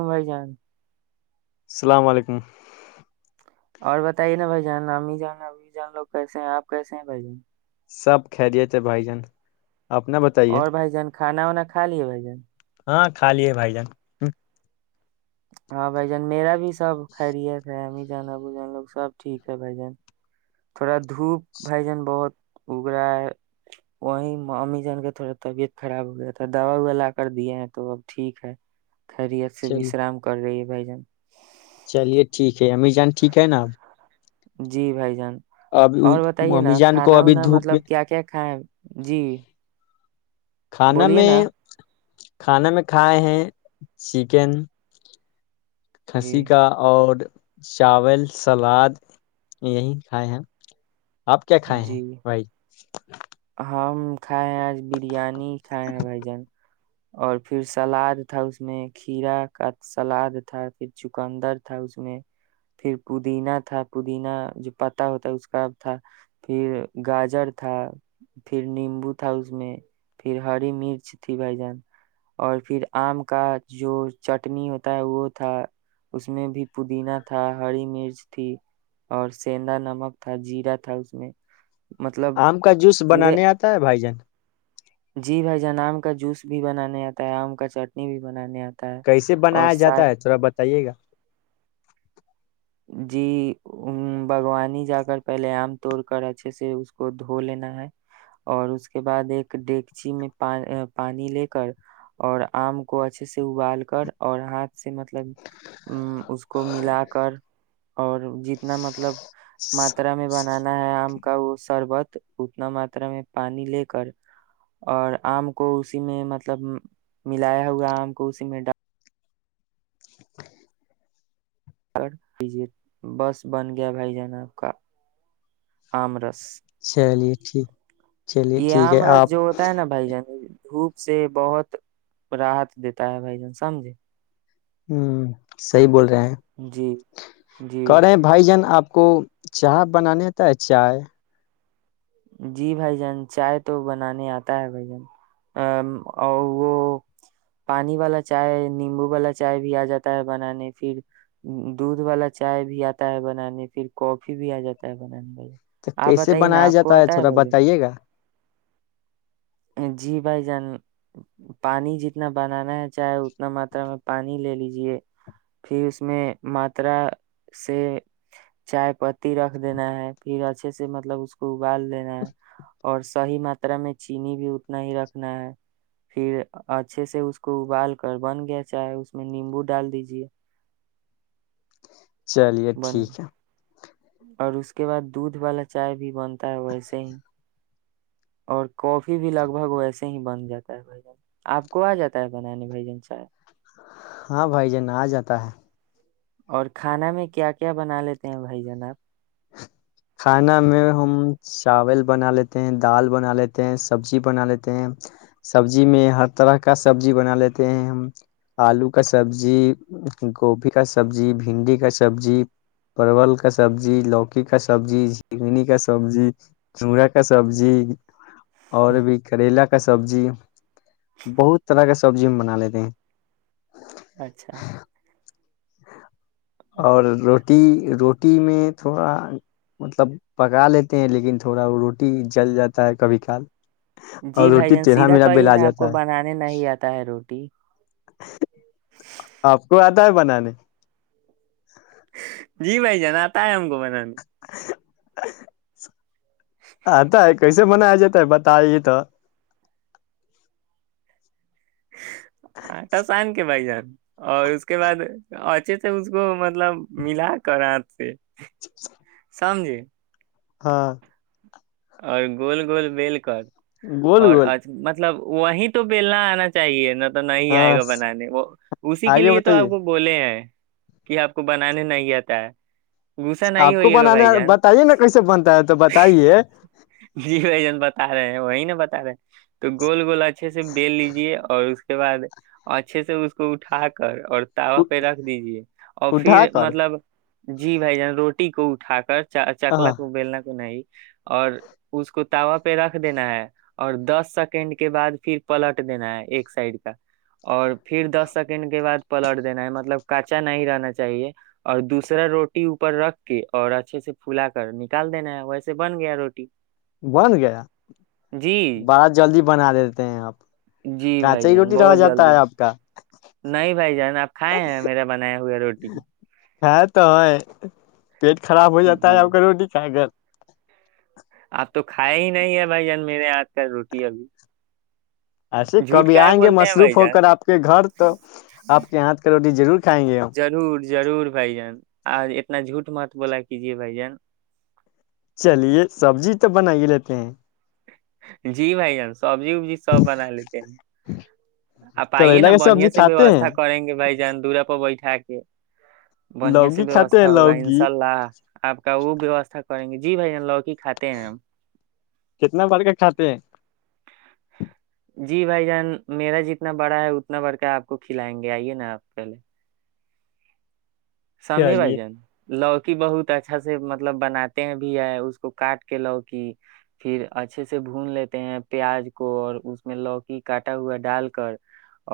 بھائی جان السلام علیکم اور بتائیے نا بھائی جان امی جان امی جان لوگ کیسے ہیں اپ کیسے ہیں بھائی سب خیریت ہے بھائی جان اپنا بتائیے اور بھائی جان کھانا کھا لیا بھائی جان ہاں کھا لیے بھائی جان ہاں بھائی جان میرا بھی سب خیریت ہے امید سب ٹھیک ہے بھائی جان دھوپ بھائی جان بہت گھوگ رہا ہے وہی امی جان کا تھوڑا تربیت خراب ہو گیا تھا دعوی میں لا کر دیے ہیں تو اب ٹھیک ہے خیریت سے بھی چلیے سلام کر رہی ہے جن چلیے ٹھیک ہے امی جان ٹھیک ہے نا جی بھائی جان اب اور بتائیے امی نا جان کو کھانا ابھی بنا دھوپ میں مطلب کیا کیا کھائیں جی کھانا بولیے میں نا کھانے میں کھائے ہیں چکن جی ہنسی کا اور چاول سلاد یہی کھائے ہیں آپ کیا کھائے ہیں جی بھائی [inaudible] ہم کھائے ہیں آج بریانی کھائے ہیں بھائی جان اور پھر سلاد تھا اس میں کھیرا کا سلاد تھا پھر چکندر تھا اس میں پھر پودینہ تھا پودینہ جو پتا ہوتا ہے اس کا تھا پھر گاجر تھا پھر نیمبو تھا اس میں پھر ہری مرچ تھی بھائی جان اور پھر آم کا جو چٹنی ہوتا ہے وہ تھا اس میں بھی پودینہ تھا ہری مرچ تھی اور سینھا نمک تھا جیرا تھا اس میں مطلب آم کا جوس پورے بانے آتا ہے ب ائی جان جی بھائی جن آم کا جوس بھی بنانے آتا ہے آم کا چٹنی بھی بنانے آتا ہے کیسے اور بنایا جاتا ساتھ ہے تھوڑا بتائیے گا جی باغوانی جا کر پہلے آم توڑ کر اچھے سے اس کو دھو لینا ہے اور اس کے بعد ایک ڈگچی میں پانی لے کر اور آم کو اچھے سے ابال کر اور ہاتھ سے مطلب ا اس کو ملا کر اور جتنا مطلب ماترا میں بنانا ہے آپ کا وہ سربت اتنا ماترا میں پانی لے کر اور آم کو اسی میں مطلب ملایا ہوا آم کو اسی میں ڈال بس بن گیا بھائی جان آب کا آم رس چلیے ٹھیک [inaudible] یہ ٹھیک آم ہے رض آپ جو ہوتا ہے نا بائی جان دھوپ سے بہت راحت دیتا ہے بھائی جان سمجھے ہوں سی بول [inaudible] رہ ہیں جی جی کر رہے ہیں بھائی جان آپ [inaudible] کو چاہ بنانےتا ہے چائے جی بھائی جان چائے تو بنانے آتا ہے بھائی جان اور وہ پانی والا چائے نیمبو والا چائے بھی آ جاتا ہے بنانے پھر دودھ والا چائے بھی آتا ہے بنانے پھر کافی بھی آ جاتا ہے بنانے بھ تو کیسے بنایا جاتا ہوتا ہے تھوڑا بتائیے گا جی بھائی جان پانی جتنا بنانا ہے چائے اتنا ماترا میں پانی لے لیجے پھر اس میں ماترا سے چائے پتی رکھ دینا ہے پھر اچھے سے مطلب اس کو بال دینا [inaudible] اور صحی ماترا میں چ چینی بھی اتنا ہی رکھنا ہے پھر اچھے سے اس کو ابال کر بن گیا چاہے اس میں نیمبو ڈال دیجے چلیے ٹھیک ہے اور اس کے بعد دودھ والا چائے بھی بنتا ہے ویسے ہی اور کافی بھی لگ بھگ ویسے ہی بن جاتا ہے بھائی آپ کو آ جاتا ہے بنانے بھائی جن چائے ہاں بھائی ج ن آ جاتا ہے اور کھانا میں کیا کیا بنا لیتے ہیں بھائی جان آپ کھانا میں ہم چاول بنا لیتے ہیں دال بنا لیتے ہیں سبزی بنا لیتے ہیں سبزی میں ہر طرح کا سبزی بنا لیتے ہیں ہم آلو کا سبزی گوبھی کا سبزی بھنڈی کا سبزی پرول کا سبزی لوکی کا سب سبزی چگنی کا سبزی چڑا کا سبزی اور بھی کریلا کا سبزی بہت طرح کا سبزی ہم بنا لیتے ہیں اچھا اور روٹی روٹی [inaudible] روٹی میں تھوڑا مطلب پکا لیتے ہیں لیکن تھوڑا وہ روٹی جل جاتا ہے کبھی کار جی بھائی جان سیدھا کویے نا آپ جاتا کو ہے بنانے نہیں آتا ہے روٹی آپ کو آتا ہے بنانے جی بھائی جناتا ہے ہم کو بن [inaudible] آتا ہے ک سے منایا جاتا ہے بتائیے تو آٹا سن کے بھائی ج اور اس کے بعد اچے سے اس کو مطلب ملا کر ہات سے سمجھے ہاں اور گول گول بیل کر گول اور گول آج مت مطلب وہیں تو پلنا آنا چاہیے ن تو نہیں آئے ہاں گا بنانے وہ اسی کے آگے لیے تو بتائیے آپ کو بولے ہیں کہ آپ کو بنانے نہیں آتا ہے غصہ نہیں آپ کو ہوئیے گا بنانے بھائی جان بتائیے نا کیسے بنتا ہے تو بتائیے جی بھائی جان بتا رہے ہیں وہی ن بتا رہے تو گول والا اچھے سے بیل لیجیے اور اس کے اس کے بعد اچھے سے اس کو اٹھا کر اور تاوا پہ رکھ دیجے اور اٹھا پھر کر مطلب جی بھائی جان روٹی ٹی کو اٹا کر چ چکلا ہاں کو بلنا کو نہیں اور اس کو تاوا پہ رکھ دینا ہے اور دس سیکنڈ کے بعد پھر پلٹ دینا ہے ایک سائیڈ کا اور پھر دس سیکنڈ کے بعد پلٹ دینا ہے مطلب کچا نہیں رہنا چاہیے اور دوسرا روٹی اوپر رکھ کے اور اچھے سے پلا کر نکال دینا ہے ویسے بن گیا روٹی بن گیا جی بہت جلدی بنا دیتے ہیں آپ جی کانچا بھائی ہی جان روٹی رہ بہت جاتا جلدی ہے آپ کا نہیں بھائی جان آپ کھائے ہیں میرا بنایا ہوئے روٹی کھایا تو ہے پیٹ خراب ہو جاتا جی ہے اگر روڈی کھا کر اپ تو کھیا ہی نہیں ہے بھائی جان میرے آج کل روٹی ابھی ایسے جھوٹ کبھی کاہے آئیں گے بولتے ہیں مصروف بھائی ہو جان کر آپ کے گھر تو آپ کے ہاتھ کا روٹی ضرور کھائیں گے ہم ضرور ضرور بھائی جان آ اتنا جھوٹ مات بولا کیجیے بھائی جان چلیے سبزی تو بنا ہی لیتے ہیں جی بھائی جانس سبزی وبزی سب بنا لیتے ہیں آپ آئیے کریلا نا کی بڑیا سبزی سے کھاتے ویوستھا ہیں کریں گے بھائی جان دورا پ بیٹھے ہےیکے بڑھیا سے لوکی کھاتے ہیں ویوستھا ہوگا انشاء لوکی اللہ آپ کا وہ ووستھا کریں گے جی بائی جان لوکی کھاتے ہیں ہم کتنا بڑ کے کھاتے ہیں [inaudible] جی بھائی جان میرا جتنا بڑا ہے اتنا بڑھ کر آپ کو کھلائیں گے آئیے نا آپ پہلے سگے بائی چلیے جان لوکی بہت اچھا سے مطلب بناتے ہیں بھی ہے اس کو کاٹ کے لوکی پھر اچھے سے بھون لیتے ہیں پیاز کو اور اس میں لوکی کاٹا ہوا ڈال کر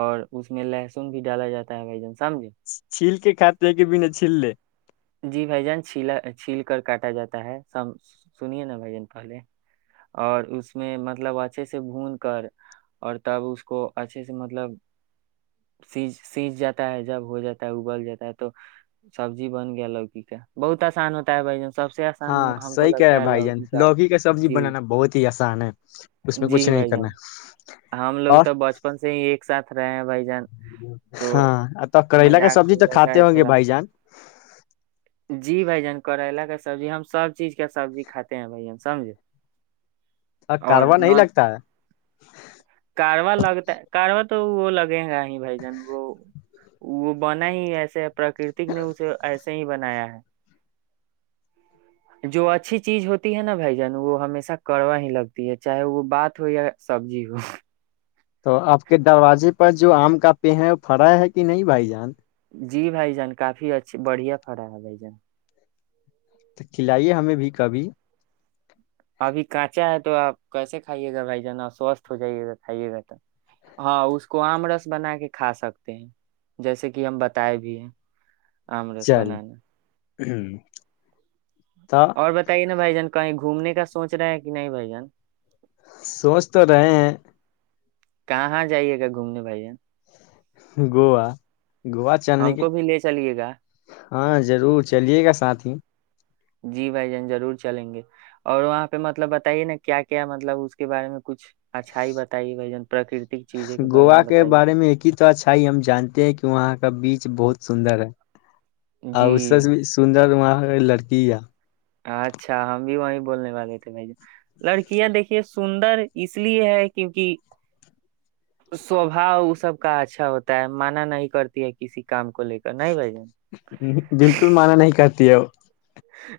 اور اس میں لہسن بھی ڈالا جاتا ہے بھ جن چھیل کے کھاتے کے بھی نہیںھی چلے جی بھ جان چھیلا چھیل کر کاٹا جاتا ہے س سنیے نا بھ جان پہلے اور اس میں مطلب اچھے سے بھون کر اور تب اس کو اچھے سے مطلب س سیج جاتا ہے جب ہو جاتا ہے اگل جاتا ہے تو سبزی بن گیا لوکی کا بہت آسان ہوتا ہے بھائی جن سے آسان ہاں ہم کو صحیح کہہ رہے ہیں لگتا ہے بھائی جان لوکی کا سبزی جی بنانا بہت ہی آسان ہے اس میں کچھ جی نہیں بھائی کرنا جان اور سھ رہے ہیں بائی ہاں تو کریلا کا مذاق سبزی ہو تو جاتا کھاتے ہے ہوں گے تھوڑا بھائی جان جی بھ جن کریلا کا سبزی ہم سب چیز کا سبزی کاتے ہیں بھ جان سمج ا کاروار نہیں لگتا ہے کارواں لگتا ہے کارواں تو وہ لگے گا ہی بائی جان کو وہ بنا ہی ایسے پراکرتک نے اسے ایسا ہی بنایا ہے جو اچھی چیز ہوتی ہے نا بھائی جان وہ ہمیشہ کڑوا ہی لگتی ہے چاہے وہ بات ہو یا سبزی ہو تو آپ کے دروازے پر جو آم کا پے ہے وہ پڑا ہے کہ نہیں بھائی جان جی بھائی جان کافی اچھے بڑھیا پڑا ہے بھائی جان تو کھلائیے ہمیں بھی کبھی ابھی کانچا ہے تو آپ کیسے کھائیے گا بھائی ج نا سوستھ ہو جائیے گا کھائیے گا تو ہاں اس کو آم رس بنا کے کھا سکتے ہیں جیسے کہ ہم بتائے بھی ہیں آمرس بنانا ہوں اور بتائیے نا بھائی جان کو کہیں گھومنے کا سوچ رہے ہے کہ نہیں بھ جن سوچ تو رہے ہیں کہاں جائیے گا گھومنے بھائیان گووا گووا چلنے ہم کی کو بھی لے چلیے گا ہاں ضرور چلیے گا ساتھ ہی جی بھائی جان ضرور چلیں گے اور وہاں پہ مطلب بتائیے نا کیا کیا مطلب اس کے بارے میں کچھ اچھائی بتائیے بھائی جان پراکرتک چیزوں کے بارے گووا میں کے بتائیے بارے میں ایک ہی تو اچھا ہم جانتے ہیں کہ وہاں کا بیچ بہت سندر ہے اور جی اس سے بھی سندر لڑکی ہے اچھا ہم بھی وہی بولنے والے تھے بھائی جن لڑکیاں دیکھیے سندر اس لیے ہے کیونک سوباؤ وہ سب کا اچھا ہوتا ہے مانا نہیں کرتی ہے کسی کام کو لے کر نہیں بھائی جن ہ بالکل مانا نہیں کرتی ہے وہ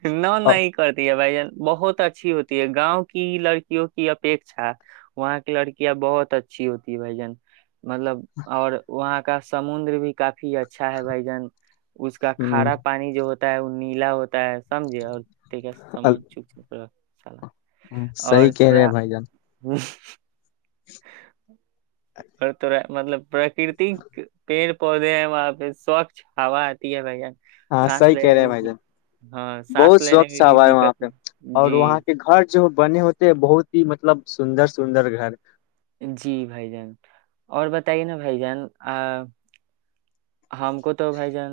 نہ نہیں کرتی ہے بھائی جان بہت اچھی ہوتی ہے گاؤں کی لڑکیوں کی اپیکھا وہاں کی لڑکیاں بہت اچھی ہوتی ہے بھائی جان مطلب اور وہاں کا سمندر بھی کافی اچھا ہے بھائی جن اس کا کھارا پانی جو ہوتا ہوتا ہے وہ نیلا ہوتا [inaudible] سمجھے اور کیا سمجھ چک چا چل [inaudible] ہ صحی کہہ رہے ہیں بھائی جان [inaudible] اور تو مطلب کررتی پیر پودے ہیں وہاں پہ سوچھ ہا آتی ہے بھ جان ہاں صحی کہہ رہے ہیں بھائی جان بہت سوچھ آوا ہے وہاں پہ اور وہاں کے گھر جو بنے ہوتے بہت ہی مطلب سندر سندر گھر جی بھائی جان اور بتائیے نا بھائی جان ہم کو تو بھائی جان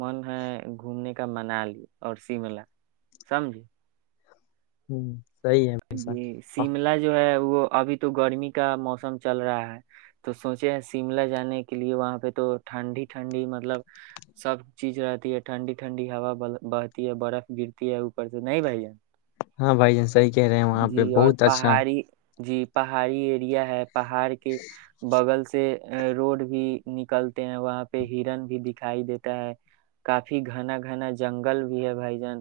من ہے گھومنے کا منالی اور شملا سمجھے ہوں جی شملا جو ہے وہ ابھی تو گرمی کا موسم چل رہا ہے تو سوچے ہیں شملہ جانے کے لیے وہاں پہ تو ٹھنڈی ٹھنڈی مطلب سب چیز رہتی ہے ٹھنڈی ٹھنڈی ہوا بہتی ہے برف گرتی ہے اوپر سے نہیں بھائی ہاں بائی جانس طح کہہ رہے ہیں وہاں پہ جی اور بہت اچھا پہاڑی جی پہاڑی ایریا ہے پہاڑ کے بغل سے سے روڈ بھی نکلتے ہیں وہاں پہ ہرن بھی دکھائی دیتا ہے کافی گھنا گھنا جنگل بھی ہے بھائی جان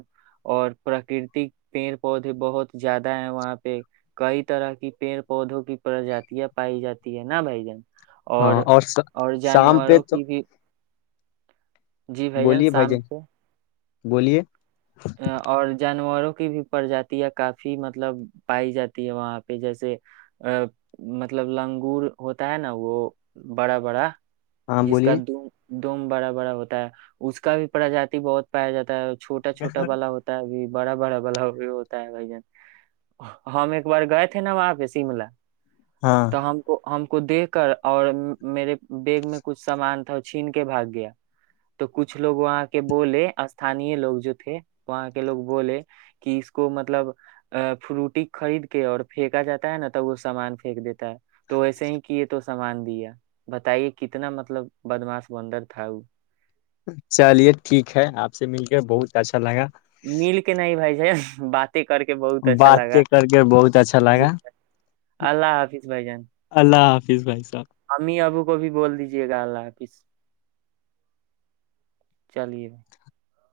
اور پراکرتک پیڑ پودے بہت زیادہ ہے وہاں پہ کئی طرح کی پیڑ پودوں کی پرجاتیاں پائی جاتی ہے نا بھائی جن اور اور شام پہ جانوروں تو کی بھی جی بھائی جان شام کو بولیے اور جانوروں کی بھی پرجاتیا کافی مطلب پائی جاتی ہے وہاں پہ جیسے ا مطلب لنگور ہوتا ہے نا وہ بڑا بڑا ہاں جس کا بولیے د [inaudible] دوم بڑا بڑا ہوتا ہے اس کا بھی پرجاتی بہت پایا جاتا ہے ٹ والا ہوتا ہے اب بڑا بڑا بلا یہ ہوتا ہے بھائی جان ہم ایک بار گئے تھے نا وہاں پہ شملہ ہاں تو ہم کو ہم کو دے کر اور میرے بیگ میں کچھ سامان تھا چھین کے بھاگ گیا تو کچھ لوگ وہاں کے بولے اسھانی لوگ جو تھے وہاں کے لوگ بولے کہ اس کو مطلب ا فروٹی خرید کے اور پھینکا جاتا ہے نا تو وہ سامان پھینک دیتا ہے تو وسے ہی کیے تو سامان دیا بتائیے کتنا مطلب بدماش بندر تھا وہ چلیے ٹھیک ہے آپ سے مل کے بہت اچھا لگا مل کے نہیں بھائی ج بقی [inaudible] باتیں کر کے بہت اچھا جی لگا اللہ حافظ [inaudible] بائی جان پچیس بائیس ہمیں ابو [inaudible] کو بھی بول دیجے گا آاپس چلیے